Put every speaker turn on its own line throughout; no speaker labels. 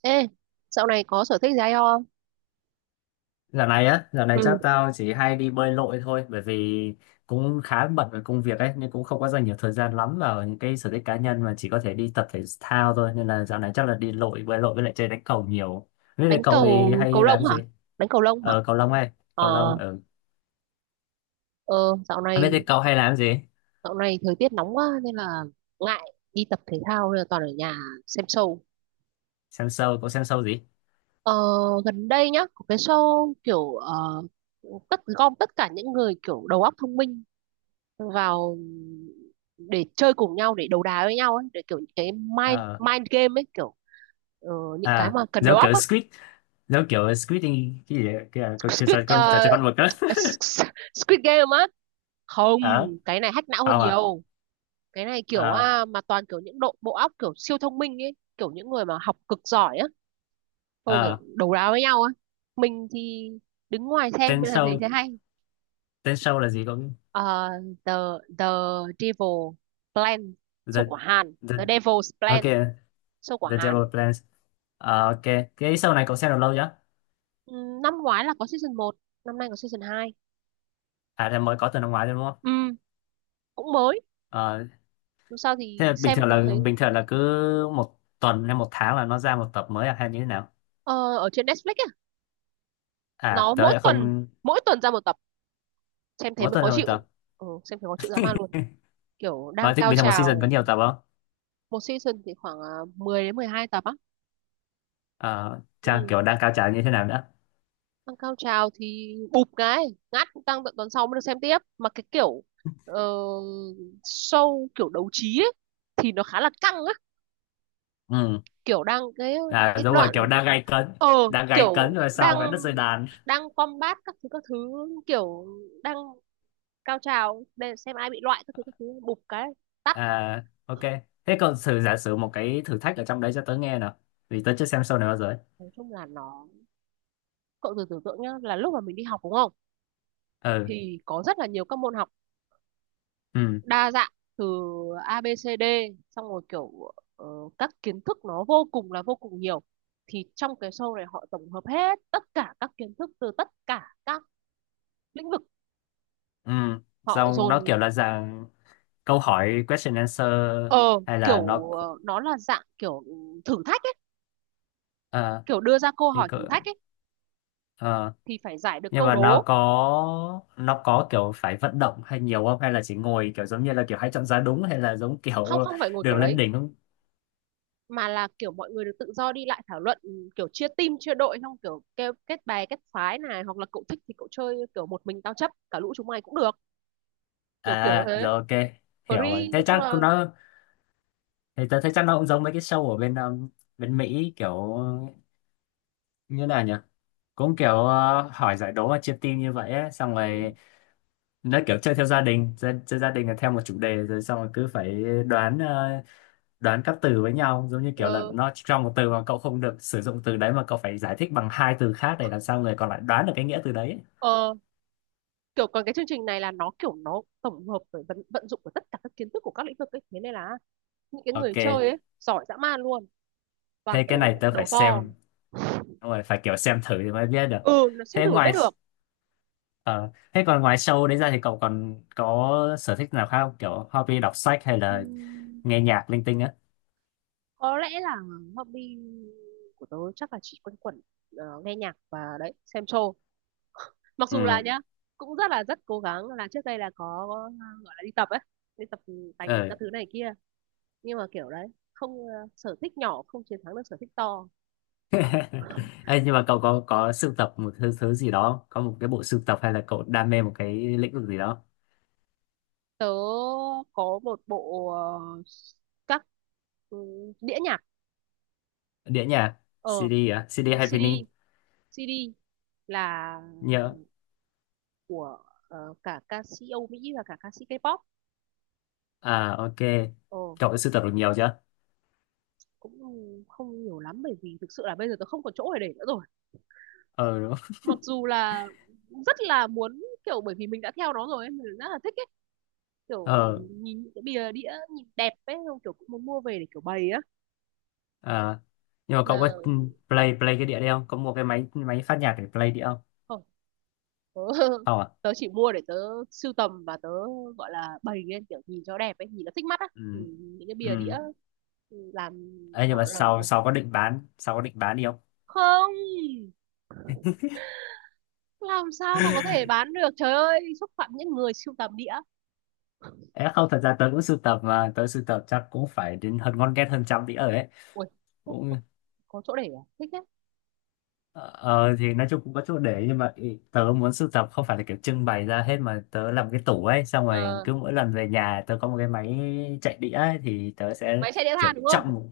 Ê, dạo này có sở thích gì hay không?
Dạo này
Ừ.
chắc tao chỉ hay đi bơi lội thôi bởi vì cũng khá bận với công việc ấy nên cũng không có dành nhiều thời gian lắm vào những cái sở thích cá nhân mà chỉ có thể đi tập thể thao thôi nên là dạo này chắc là đi bơi lội với lại chơi đánh cầu nhiều. Biết thế
Đánh
cậu
cầu
thì
cầu
hay làm
lông hả?
gì?
Đánh cầu lông hả?
Cầu lông hay, cầu lông
Ờ,
ở. Ừ.
ờ dạo
Biết
này
thế cậu hay làm gì?
thời tiết nóng quá nên là ngại đi tập thể thao nên là toàn ở nhà xem show.
Xem show, cậu xem show gì?
Ờ, Gần đây nhá, có cái show kiểu tất gom tất cả những người kiểu đầu óc thông minh vào để chơi cùng nhau để đấu đá với nhau ấy, để kiểu những cái mind
Ờ
mind game ấy kiểu ờ, những cái
à
mà cần đầu óc á.
Giống kiểu Squid thì cái gì đấy, cái trò
Squid
chơi con trò
ờ,
chơi con mực đó.
Squid Game á, không,
Ờ,
cái này hack não hơn
không à?
nhiều. Cái này kiểu
Ờ.
à, mà toàn kiểu những độ bộ óc kiểu siêu thông minh ấy, kiểu những người mà học cực giỏi á. Xong
ờ
kiểu đấu đá với nhau á, mình thì đứng ngoài xem
tên
nên là thấy
show
thế hay.
tên show là gì cậu?
Ờ, The the Devil Plan, show
The
của Hàn.
the
The Devil's Plan,
ok.
show của
The Devil
Hàn.
Plans. Ok. Cái show này cậu xem được lâu chưa?
Ừ, năm ngoái là có season 1, năm nay có season 2.
À thì mới có từ năm ngoái thôi đúng không?
Ừ, cũng mới.
Ờ,
Dù sao
thế là
thì
bình
xem
thường
cũng
là
thấy
bình thường là cứ một tuần hay một tháng là nó ra một tập mới à, hay như thế nào?
ờ, ở trên Netflix á,
À
nó
tớ
mỗi
lại
tuần,
không.
ra một tập, xem thế
Mỗi
mới
tuần
khó
ra một
chịu.
tập.
Ừ, xem thế khó chịu dã man luôn, kiểu đang
Mà thích
cao
bình thường một season
trào.
có nhiều tập không?
Một season thì khoảng à, 10 đến 12 tập á.
Ờ, Trang
Ừ.
kiểu đang cao trào như thế nào nữa.
Đang cao trào thì bụp cái ngắt tăng tận tuần sau mới được xem tiếp, mà cái kiểu ờ, show kiểu đấu trí ấy, thì nó khá là căng á,
Ừ.
kiểu đang
À
cái
đúng rồi
đoạn
kiểu đang gay cấn,
ờ
đang gay cấn
kiểu
rồi
đang
sau vẽ đất rơi đàn.
đang combat các thứ các thứ, kiểu đang cao trào để xem ai bị loại các thứ các thứ, bụp cái tắt.
À ok, thế cậu thử giả sử một cái thử thách ở trong đấy cho tớ nghe nào, vì tớ chưa xem show này bao giờ ấy.
Nói chung là nó, cậu thử tưởng tượng nhá là lúc mà mình đi học đúng không,
Ừ.
thì có rất là nhiều các môn học
Ừ.
đa dạng từ A B C D, xong rồi kiểu các kiến thức nó vô cùng là vô cùng nhiều, thì trong cái show này họ tổng hợp hết tất cả các kiến thức từ tất cả các lĩnh vực,
Ừ,
họ
xong nó
dồn.
kiểu là dạng câu hỏi question answer hay là nó
Nó là dạng kiểu thử thách ấy,
ờ,
kiểu đưa ra câu
thì
hỏi thử
cỡ-
thách ấy,
ờ,
thì phải giải được
nhưng
câu
mà nó
đố.
có nó có kiểu phải vận động hay nhiều không, hay là chỉ ngồi kiểu giống như là kiểu hãy chọn giá đúng hay là giống
Không,
kiểu
không phải ngồi
đường
kiểu
lên
đấy,
đỉnh không?
mà là kiểu mọi người được tự do đi lại thảo luận. Ừ, kiểu chia team chia đội xong kiểu kêu kết bè kết phái này, hoặc là cậu thích thì cậu chơi kiểu một mình tao chấp cả lũ chúng mày cũng được, kiểu kiểu
À
thế,
rồi, ok, hiểu rồi.
free
Thế
nói chung
chắc
là.
cũng nó, thì tớ thấy chắc nó cũng giống mấy cái show ở bên bên Mỹ kiểu như nào nhỉ, cũng kiểu hỏi giải đố và chia team như vậy ấy. Xong
Ừ,
rồi nó kiểu chơi theo gia đình, chơi gia đình là theo một chủ đề rồi xong rồi cứ phải đoán các từ với nhau, giống như kiểu là
ờ,
nó trong một từ mà cậu không được sử dụng từ đấy mà cậu phải giải thích bằng hai từ khác để làm sao người còn lại đoán được cái nghĩa từ đấy ấy.
ờ, kiểu còn cái chương trình này là nó kiểu nó tổng hợp với vận dụng của tất cả các kiến thức của các lĩnh vực ấy, thế nên là những cái người
Ok,
chơi ấy giỏi dã man luôn, toàn
thế cái này
kiểu
tớ phải
đầu to.
xem. Đúng rồi, phải kiểu xem thử thì mới biết được.
Ừ, nó xem
thế
thử mới biết
ngoài
được.
ờ, thế còn ngoài show đấy ra thì cậu còn có sở thích nào khác không, kiểu hobby đọc sách hay là
Ừm,
nghe nhạc linh tinh á?
có lẽ là hobby của tớ chắc là chỉ quanh quẩn ờ, nghe nhạc và đấy xem show. Mặc dù là nhá, cũng rất là rất cố gắng là trước đây là có gọi là đi tập ấy, đi tập tành các
Ừ.
thứ này kia, nhưng mà kiểu đấy không ờ, sở thích nhỏ không chiến thắng được sở thích to.
Ê, nhưng mà cậu có sưu tập một thứ, thứ gì đó không? Có một cái bộ sưu tập hay là cậu đam mê một cái lĩnh vực gì đó?
Tớ có một bộ các ừ, đĩa nhạc.
Đĩa nhạc,
ờ
CD à? CD hay vinyl?
CD. CD là
Nhớ.
của ờ, cả ca sĩ Âu Mỹ và cả ca sĩ K-pop.
À ok.
Ờ,
Cậu đã sưu tập được nhiều chưa?
cũng không nhiều lắm bởi vì thực sự là bây giờ tớ không còn chỗ để nữa rồi.
Ờ đúng.
Mặc dù là rất là muốn, kiểu bởi vì mình đã theo nó rồi ấy, mình rất là thích ấy kiểu
Ờ
nhìn những cái bìa đĩa nhìn đẹp ấy không kiểu cũng muốn mua về để kiểu bày á
à. Nhưng mà cậu
mà.
có play play cái đĩa đấy không? Có mua cái máy máy phát nhạc để play đĩa không?
Không, tớ,
Không à?
tớ chỉ mua để tớ sưu tầm và tớ gọi là bày lên kiểu nhìn cho đẹp ấy, nhìn nó thích mắt á. Ừ,
Ừ.
những cái bìa đĩa
Ừ.
làm,
Ê, nhưng mà
họ làm
sau
đẹp.
sau có định bán, sau có định bán đi không?
Không, làm sao mà có thể bán được, trời ơi xúc phạm những người sưu tầm đĩa.
Ê, không, thật ra tớ cũng sưu tập mà tớ sưu tập chắc cũng phải đến hơn ngon ghét hơn 100 đĩa rồi ấy.
Ui, có
Cũng.
có chỗ để à, thích thế.
Ờ thì nói chung cũng có chỗ để nhưng mà tớ muốn sưu tập không phải là kiểu trưng bày ra hết mà tớ làm cái tủ ấy, xong rồi
Ờ,
cứ mỗi lần về nhà tớ có một cái máy chạy đĩa ấy, thì tớ sẽ
máy chạy đĩa
kiểu
than đúng không?
trọng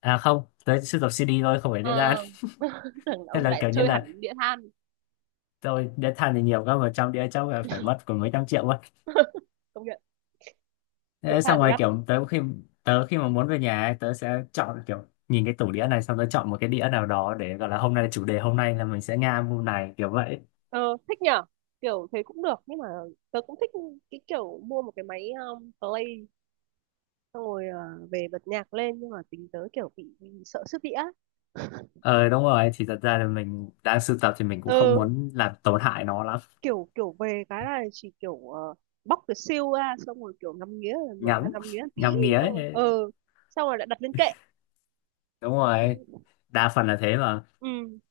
à không, tớ sưu tập CD thôi, không phải đĩa đan.
Ờ. Tưởng
Thế
ông
là
lại
kiểu như
chơi
là
hẳn đĩa than.
tôi đĩa than thì nhiều cơ mà trong đĩa chắc là phải mất còn mấy trăm triệu quá.
Công nhận, đĩa
Thế xong
than thì
rồi
đắt.
kiểu tớ khi mà muốn về nhà ấy, tớ sẽ chọn kiểu nhìn cái tủ đĩa này xong tớ chọn một cái đĩa nào đó để gọi là hôm nay chủ đề hôm nay là mình sẽ nghe album này kiểu vậy.
Ờ, thích nhở? Kiểu thế cũng được, nhưng mà tớ cũng thích cái kiểu mua một cái máy play, xong rồi ờ, về bật nhạc lên, nhưng mà tính tớ kiểu bị sợ sức đĩa.
Ờ đúng rồi, thì thật ra là mình đang sưu tập thì mình cũng không
Ừ,
muốn làm tổn hại nó lắm.
kiểu kiểu về cái là chỉ kiểu ờ, bóc cái siêu ra xong rồi kiểu ngắm nghía rồi mở ra
Ngắm,
ngắm nghía tí,
ngắm nghía
xong rồi
ấy.
ừ, xong rồi lại đặt lên kệ.
Đúng rồi, đa phần là thế mà.
Ừ,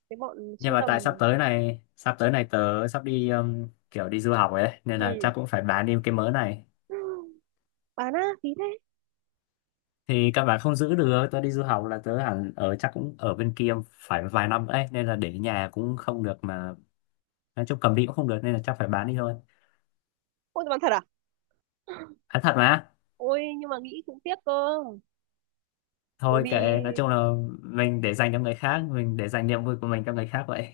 cái bọn
Nhưng
sưu
mà
tầm.
tại sắp tới này tớ sắp đi kiểu đi du học ấy, nên là
Ừ,
chắc cũng phải bán đi cái mớ này.
bán á, phí thế.
Thì các bạn không giữ được, tớ đi du học là tớ hẳn ở chắc cũng ở bên kia phải vài năm ấy, nên là để ở nhà cũng không được mà. Nói chung cầm đi cũng không được nên là chắc phải bán đi thôi.
Ôi, bán thật à?
Nói thật mà.
Ôi, nhưng mà nghĩ cũng tiếc cơ, bởi
Thôi
vì
kệ, nói chung là mình để dành cho người khác, mình để dành niềm vui của mình cho người khác vậy.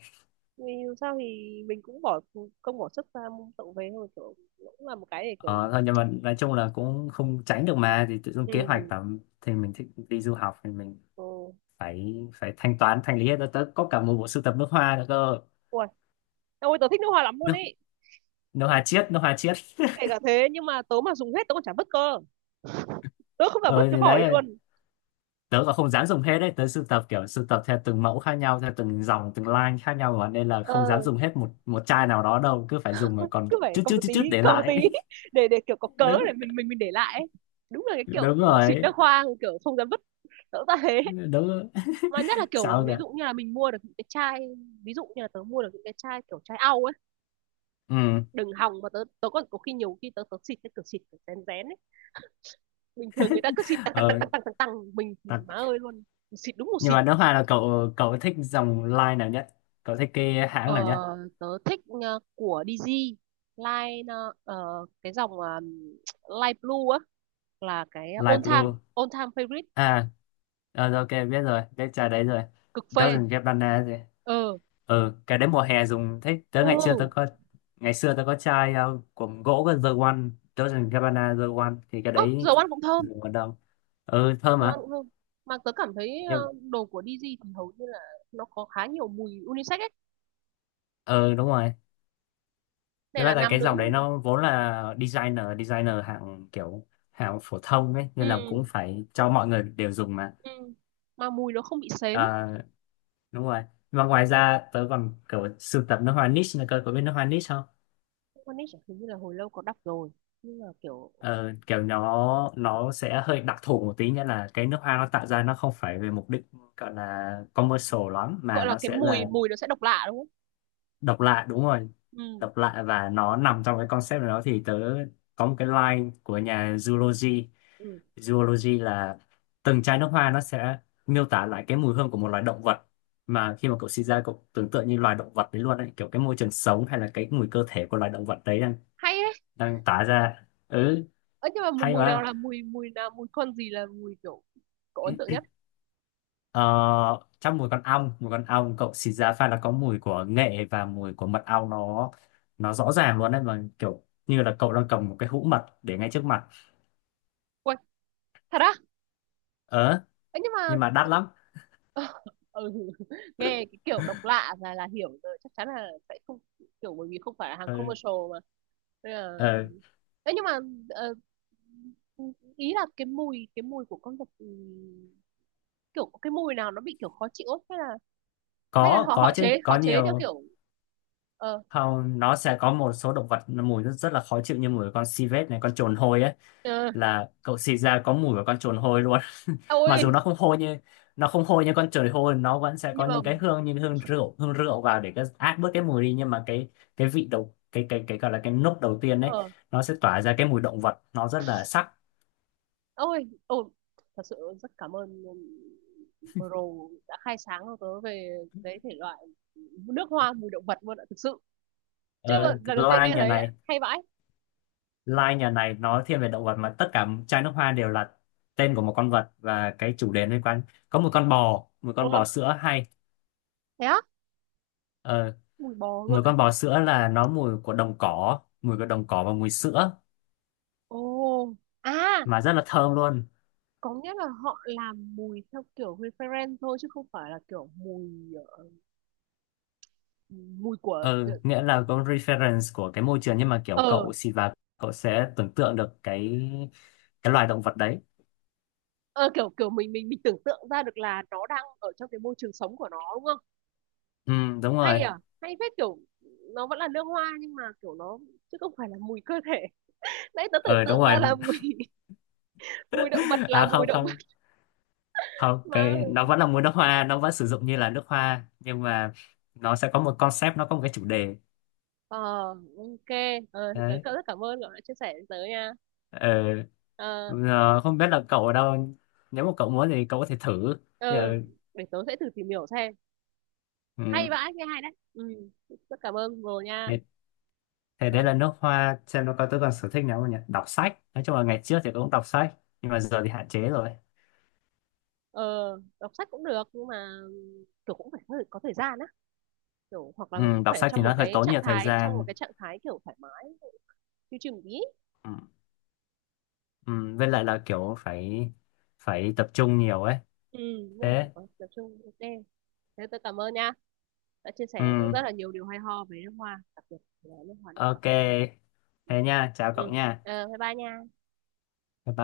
vì dù sao thì mình cũng bỏ công bỏ sức ra mua tậu về thôi, kiểu cũng là một cái để kiểu.
Ờ, thôi nhưng mà nói chung là cũng không tránh được mà, thì tự dưng
Ừ.
kế hoạch là thì mình thích đi du học thì mình
Ừ.
phải phải thanh lý hết. Tớ tớ có cả một bộ sưu tập nước hoa nữa cơ.
Ôi, ôi tớ thích nước hoa lắm luôn
nước
ấy,
nước hoa chiết nước hoa chiết
kể cả thế nhưng mà tớ mà dùng hết tớ còn chả vứt cơ, tớ không phải vứt
Ờ
cái
thì
vỏ đi
đấy,
luôn.
tớ còn không dám dùng hết đấy, tớ sưu tập kiểu sưu tập theo từng mẫu khác nhau, theo từng dòng từng line khác nhau mà, nên là không dám
Ờ,
dùng hết một một chai nào đó đâu, cứ phải dùng mà còn
cứ phải
chút
cầm
chút
một
chút
tí,
chút để
cầm một tí
lại.
để kiểu có cớ
Đúng.
để mình để lại ấy. Đúng là cái kiểu
Đúng
ờ, xịt
rồi.
nước hoa kiểu không dám vứt, tớ ra thế.
Đúng.
Mà nhất là kiểu
Sao
ví
kìa.
dụ như là mình mua được những cái chai, ví dụ như là tớ mua được những cái chai kiểu chai au ấy,
Ừ.
đừng hòng mà tớ tớ còn có khi nhiều khi tớ tớ xịt cái cửa xịt kiểu rén rén ấy. Bình thường người ta cứ xịt tăng tăng tăng
Ờ.
tăng tăng tăng tăng, mình thì má
Đặc
ơi luôn, xịt đúng một
nhưng
xịt.
mà nước hoa là cậu cậu thích dòng line nào nhất? Cậu thích cái hãng
Ờ,
nào nhất?
tớ thích ờ, của DG, line cái dòng Light Blue á, là cái
Light blue
all time favorite,
à? Rồi, ok biết rồi, biết trà đấy rồi.
cực phê.
Doesn't get banana gì.
Ờ.
Ừ, cái đấy mùa hè dùng thích tới. ngày xưa tôi
Ừ.
có ngày xưa tôi có chai của gỗ cái The One. Doesn't get banana The One thì cái
Ơ,
đấy
dầu ăn cũng thơm.
dùng còn đâu. Ừ thơm
dầu ăn
mà.
cũng thơm mà tớ cảm thấy ờ,
Nhưng.
đồ của DG thì hầu như là nó có khá nhiều mùi unisex ấy
Ừ đúng rồi, thế
nên là
là
nam
cái
nữ.
dòng đấy nó vốn là designer designer hạng phổ thông ấy, nên là
Ừ.
cũng phải cho mọi người đều dùng mà.
Ừ. Mà mùi nó không bị sến.
Ờ, đúng rồi. Và ngoài ra tớ còn kiểu sưu tập nước hoa niche nữa cơ, có biết nước hoa niche không?
One Niche hình như là hồi lâu có đọc rồi, nhưng mà kiểu
Ờ, Kiểu nó sẽ hơi đặc thù một tí, nghĩa là cái nước hoa nó tạo ra nó không phải về mục đích gọi là commercial lắm, mà
gọi là
nó
cái
sẽ
mùi
là
mùi nó sẽ độc lạ đúng không?
độc lạ, đúng rồi.
Ừ.
Độc lạ và nó nằm trong cái concept đó, thì tớ có một cái line của nhà Zulogy.
Ừ.
Zoology là từng chai nước hoa nó sẽ miêu tả lại cái mùi hương của một loài động vật, mà khi mà cậu sinh ra cậu tưởng tượng như loài động vật đấy luôn ấy, kiểu cái môi trường sống hay là cái mùi cơ thể của loài động vật đấy đang
Hay đấy,
đang tả ra. Ừ.
ấy nhưng mà mùi
Hay
mùi nào
mà.
là mùi mùi nào mùi con gì là mùi kiểu cậu ấn tượng nhất?
ờ, Trong mùi con ong cậu xịt ra pha là có mùi của nghệ và mùi của mật ong, nó rõ ràng luôn đấy, mà kiểu như là cậu đang cầm một cái hũ mật để ngay trước mặt.
Quên, thật á?
Ờ.
Ấy nhưng mà
Nhưng mà đắt lắm.
ừ. Nghe cái kiểu độc lạ là hiểu rồi, chắc chắn là sẽ không, kiểu bởi vì không phải là hàng
Ừ.
commercial mà. Nên là...
Ờ.
Ê, nhưng mà ờ, ý là cái mùi, cái mùi của con vật, ừ, kiểu cái mùi nào nó bị kiểu khó chịu ấy, hay là Ờ.
có
họ họ
có chứ,
chế
có
theo
nhiều.
kiểu ờ
Không, nó sẽ có một số động vật nó mùi rất, rất là khó chịu, như mùi của con civet này, con trồn hôi ấy,
ờ,
là cậu xịt ra có mùi của con trồn hôi luôn. Mặc dù
ôi
nó không hôi như, nó không hôi như con trồn hôi, nó vẫn sẽ có
nhưng mà
những cái hương như hương rượu vào để cái át bớt cái mùi đi, nhưng mà cái vị đầu cái gọi là cái nốt đầu tiên đấy
ờ
nó sẽ tỏa ra cái mùi động vật, nó rất là sắc.
ôi ồ, thật sự rất cảm ơn bro đã khai sáng cho tớ về cái thể loại nước hoa mùi động vật luôn ạ, thực sự chưa bao-
Ờ,
lần đầu tiên
line
nghe
nhà
thấy ạ,
này,
hay vãi.
line nhà này nó thiên về động vật mà tất cả chai nước hoa đều là tên của một con vật và cái chủ đề liên quan. Có một con bò, một
Ờ,
con bò sữa hay.
thế á,
Ờ,
mùi bò luôn
mùi
ạ.
con bò sữa là nó mùi của đồng cỏ và mùi sữa,
Ồ, à,
mà rất là thơm luôn.
có nghĩa là họ làm mùi theo kiểu reference thôi chứ không phải là kiểu mùi ờ, mùi của
Ừ, nghĩa là có reference của cái môi trường nhưng mà kiểu
ờ.
cậu xịt vào cậu sẽ tưởng tượng được cái loài động vật đấy.
Ờ, kiểu kiểu mình tưởng tượng ra được là nó đang ở trong cái môi trường sống của nó đúng không?
Ừ đúng
Hay
rồi.
Ờ, à, hay phết kiểu nó vẫn là lương hoa, nhưng mà kiểu nó chứ không phải là mùi cơ thể. Nãy tớ tưởng
Ừ đúng
tượng
rồi.
ra là mùi mùi động vật là
À
mùi
không,
động vật
không, không
mà.
cái nó vẫn là mùi nước hoa, nó vẫn sử dụng như là nước hoa, nhưng mà nó sẽ có một concept, nó có một cái chủ đề.
Ờ, ok. Ờ, tớ
Đấy.
cảm- rất cảm ơn cậu đã chia sẻ với tớ nha.
Ừ.
Ờ,
ờ, Không biết là cậu ở đâu, nếu mà cậu muốn thì cậu có thể thử thì,
ờ, để tớ sẽ thử tìm hiểu xem. Hay vãi, nghe hay đấy. Ừ, rất cảm ơn Ngô nha.
ừ, thế
Ờ,
đấy là nước hoa, xem nó có tôi còn sở thích nào không nhỉ. Đọc sách, nói chung là ngày trước thì tôi cũng đọc sách nhưng mà giờ thì hạn chế rồi.
ờ, đọc sách cũng được nhưng mà kiểu cũng phải có có thời gian đấy, kiểu hoặc là
Ừ,
mình cũng
đọc
phải
sách thì
trong một
nó hơi
cái
tốn
trạng
nhiều thời
thái
gian.
kiểu thoải mái, chill chill một tí.
Ừ. Ừ, với lại là kiểu phải phải tập trung nhiều ấy.
Ừ, đúng rồi,
Thế.
có tập trung, ok. Thế tôi cảm ơn nha, đã chia sẻ cho tớ
Ừ,
rất là nhiều điều hay ho về nước hoa, đặc biệt là nước hoa động cỏ.
ok.
Ừ,
Thế nha, chào cậu
ừ.
nha.
Ờ, bye bye nha.
Bye bye.